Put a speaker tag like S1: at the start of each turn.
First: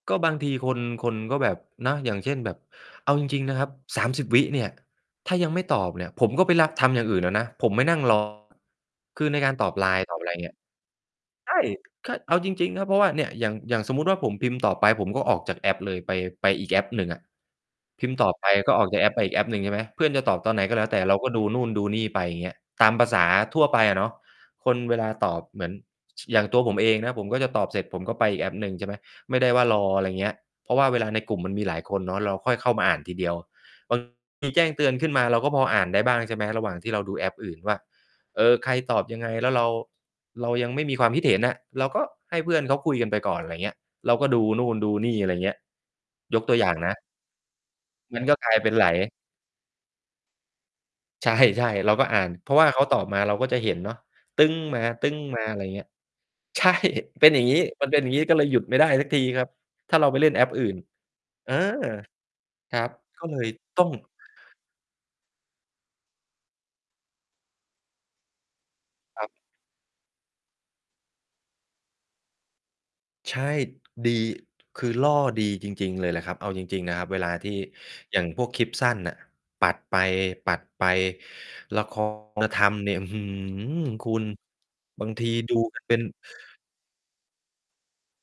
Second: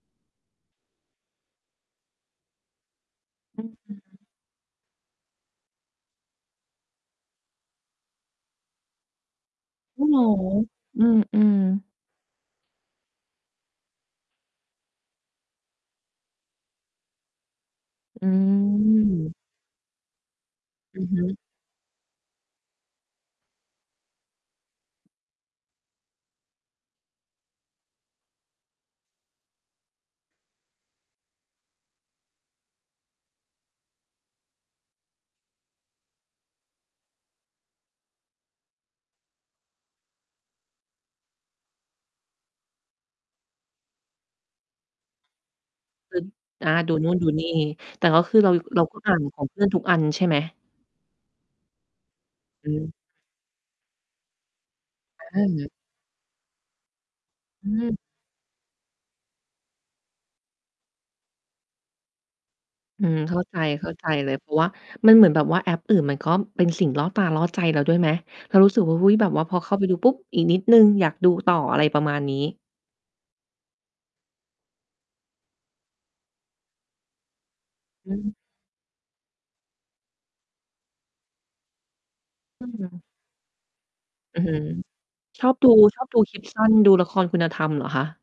S1: ก็บางทีคน คนก็แบบเนาะ อย่างเช่น แบบเอาจริง ๆ น
S2: อ
S1: ะ
S2: ื
S1: ครั
S2: อ
S1: บ
S2: ฮ
S1: สาม
S2: ึ
S1: สิบ วิเนี่ย ถ้ายังไม่ตอบเนี่ย ผมก็ไปลักทำอย่างอื่นแล้วนะ ผมไม่นั่ง รอ คือในการตอบ
S2: โอ
S1: LINE
S2: ้
S1: ต
S2: โฮ
S1: อบอะไรเนี่ย
S2: อื
S1: ใช
S2: ม
S1: ่
S2: ๆ
S1: ก็ เอาจริง ๆ ครับ เพราะว่าเนี่ยอย่าง อย่างสมมุติว่า ผมพิมพ์ตอบไปผมก็ออกจากแอปเลย ไป ไปอีกแอปหนึ่งอะพิมพ์
S2: อ
S1: ต
S2: ื
S1: อบไปก็ออกจากแอปไปอี
S2: ม
S1: กแอปหนึ่ง ใช่ไหม เพื่อนจะตอบตอนไหนก็แล้วแต
S2: อ
S1: ่
S2: ือ
S1: เร
S2: ฮ
S1: าก็
S2: ึ
S1: ดูนู่นดูนี่ไป อย่างเงี้ย ตามภาษาทั่วไปอะเนาะ คนเวลาตอบเหมือน อย่างตัวผมเองนะผมก็จะตอบเสร็จผมก็ไปอีกแอปหนึ่ง ใช่ไหม ไม่ได้ว่ารอ อะไรอย่างเงี้ย เพราะว่าเวลาในกลุ่มมันมีหลายคนเนาะ เราค่อยเข้ามาอ่านทีเดียว บาง ทีแจ้งเตือนขึ้นมาเราก็พออ่านได้บ้าง ใช่ไหม ระหว่างที่เราดูแอปอื่นว่า เอ่อ ใครตอบยังไง แล้วเรา เรายังไม่มีความคิดเห็นอะ เราก็ให้เพื่อนเขาคุยกันไปก่อน อะไรอย่างเงี้ย เราก็ดูนู่นดูนี่ อะไรอย่างเงี้ย
S2: อ
S1: ยกตัวอย
S2: อ
S1: ่
S2: า
S1: างน
S2: ดู
S1: ะ
S2: นู่นดูนี่ แต่
S1: ม
S2: ก็
S1: ัน
S2: ค
S1: ก็
S2: ือเ
S1: ก
S2: ร
S1: ล
S2: า
S1: าย เป็น
S2: เร
S1: ไ
S2: า
S1: หล
S2: ก็อ่านของเพื่อน ทุกอันใช่ไหม?
S1: ใช่ ใช่ เราก็อ่าน เพราะว
S2: อ
S1: ่า
S2: ื
S1: เขา
S2: ม
S1: ตอบมาเราก็จะเห็นเนาะ ตึ้ง
S2: อ
S1: มา ๆ อะไรอ
S2: า
S1: ย่างเงี้ย ใช่ เป็นอย่างงี้
S2: อื
S1: มัน
S2: ม
S1: เป็นอย่างงี้ก็เลยหยุดไม่ได้สักทีครับ ถ้าเราไปเล่นแอปอื่น เออ ครับ
S2: อืม
S1: ก็
S2: เ
S1: เ
S2: ข
S1: ล
S2: ้า
S1: ย
S2: ใจ
S1: ต้อง
S2: ๆ เลย เพราะว่ามันเหมือนแบบว่าแอปอื่นมันก็เป็นสิ่งล่อตาล่อใจเราด้วยไหม? เรารู้สึกว่า โอ้โฮ
S1: คร
S2: แบ
S1: ับ
S2: บว่าพอเข้าไปดูปุ๊บ อีกนิดหนึ่งอยากดูต่อ อะไรประมาณนี้
S1: ใช่ ดี คือล่อดีจริง ๆ เลยล่ะครับ เอาจริง ๆ นะครับ เวลาที่
S2: อ
S1: อย
S2: ื
S1: ่าง
S2: ม
S1: พวกคลิปสั้นน่ะ ปัดไป ๆ ละ คร คุณธ
S2: อ
S1: รรมเนี่ย
S2: ืม
S1: อื้อฮือ คุณ
S2: อือฮึ
S1: บางที
S2: ชอ
S1: ดู
S2: บดู
S1: กัน เป็
S2: ช
S1: น
S2: อบดูคลิปสั้น ดูละครคุณธรรมเหรอคะ?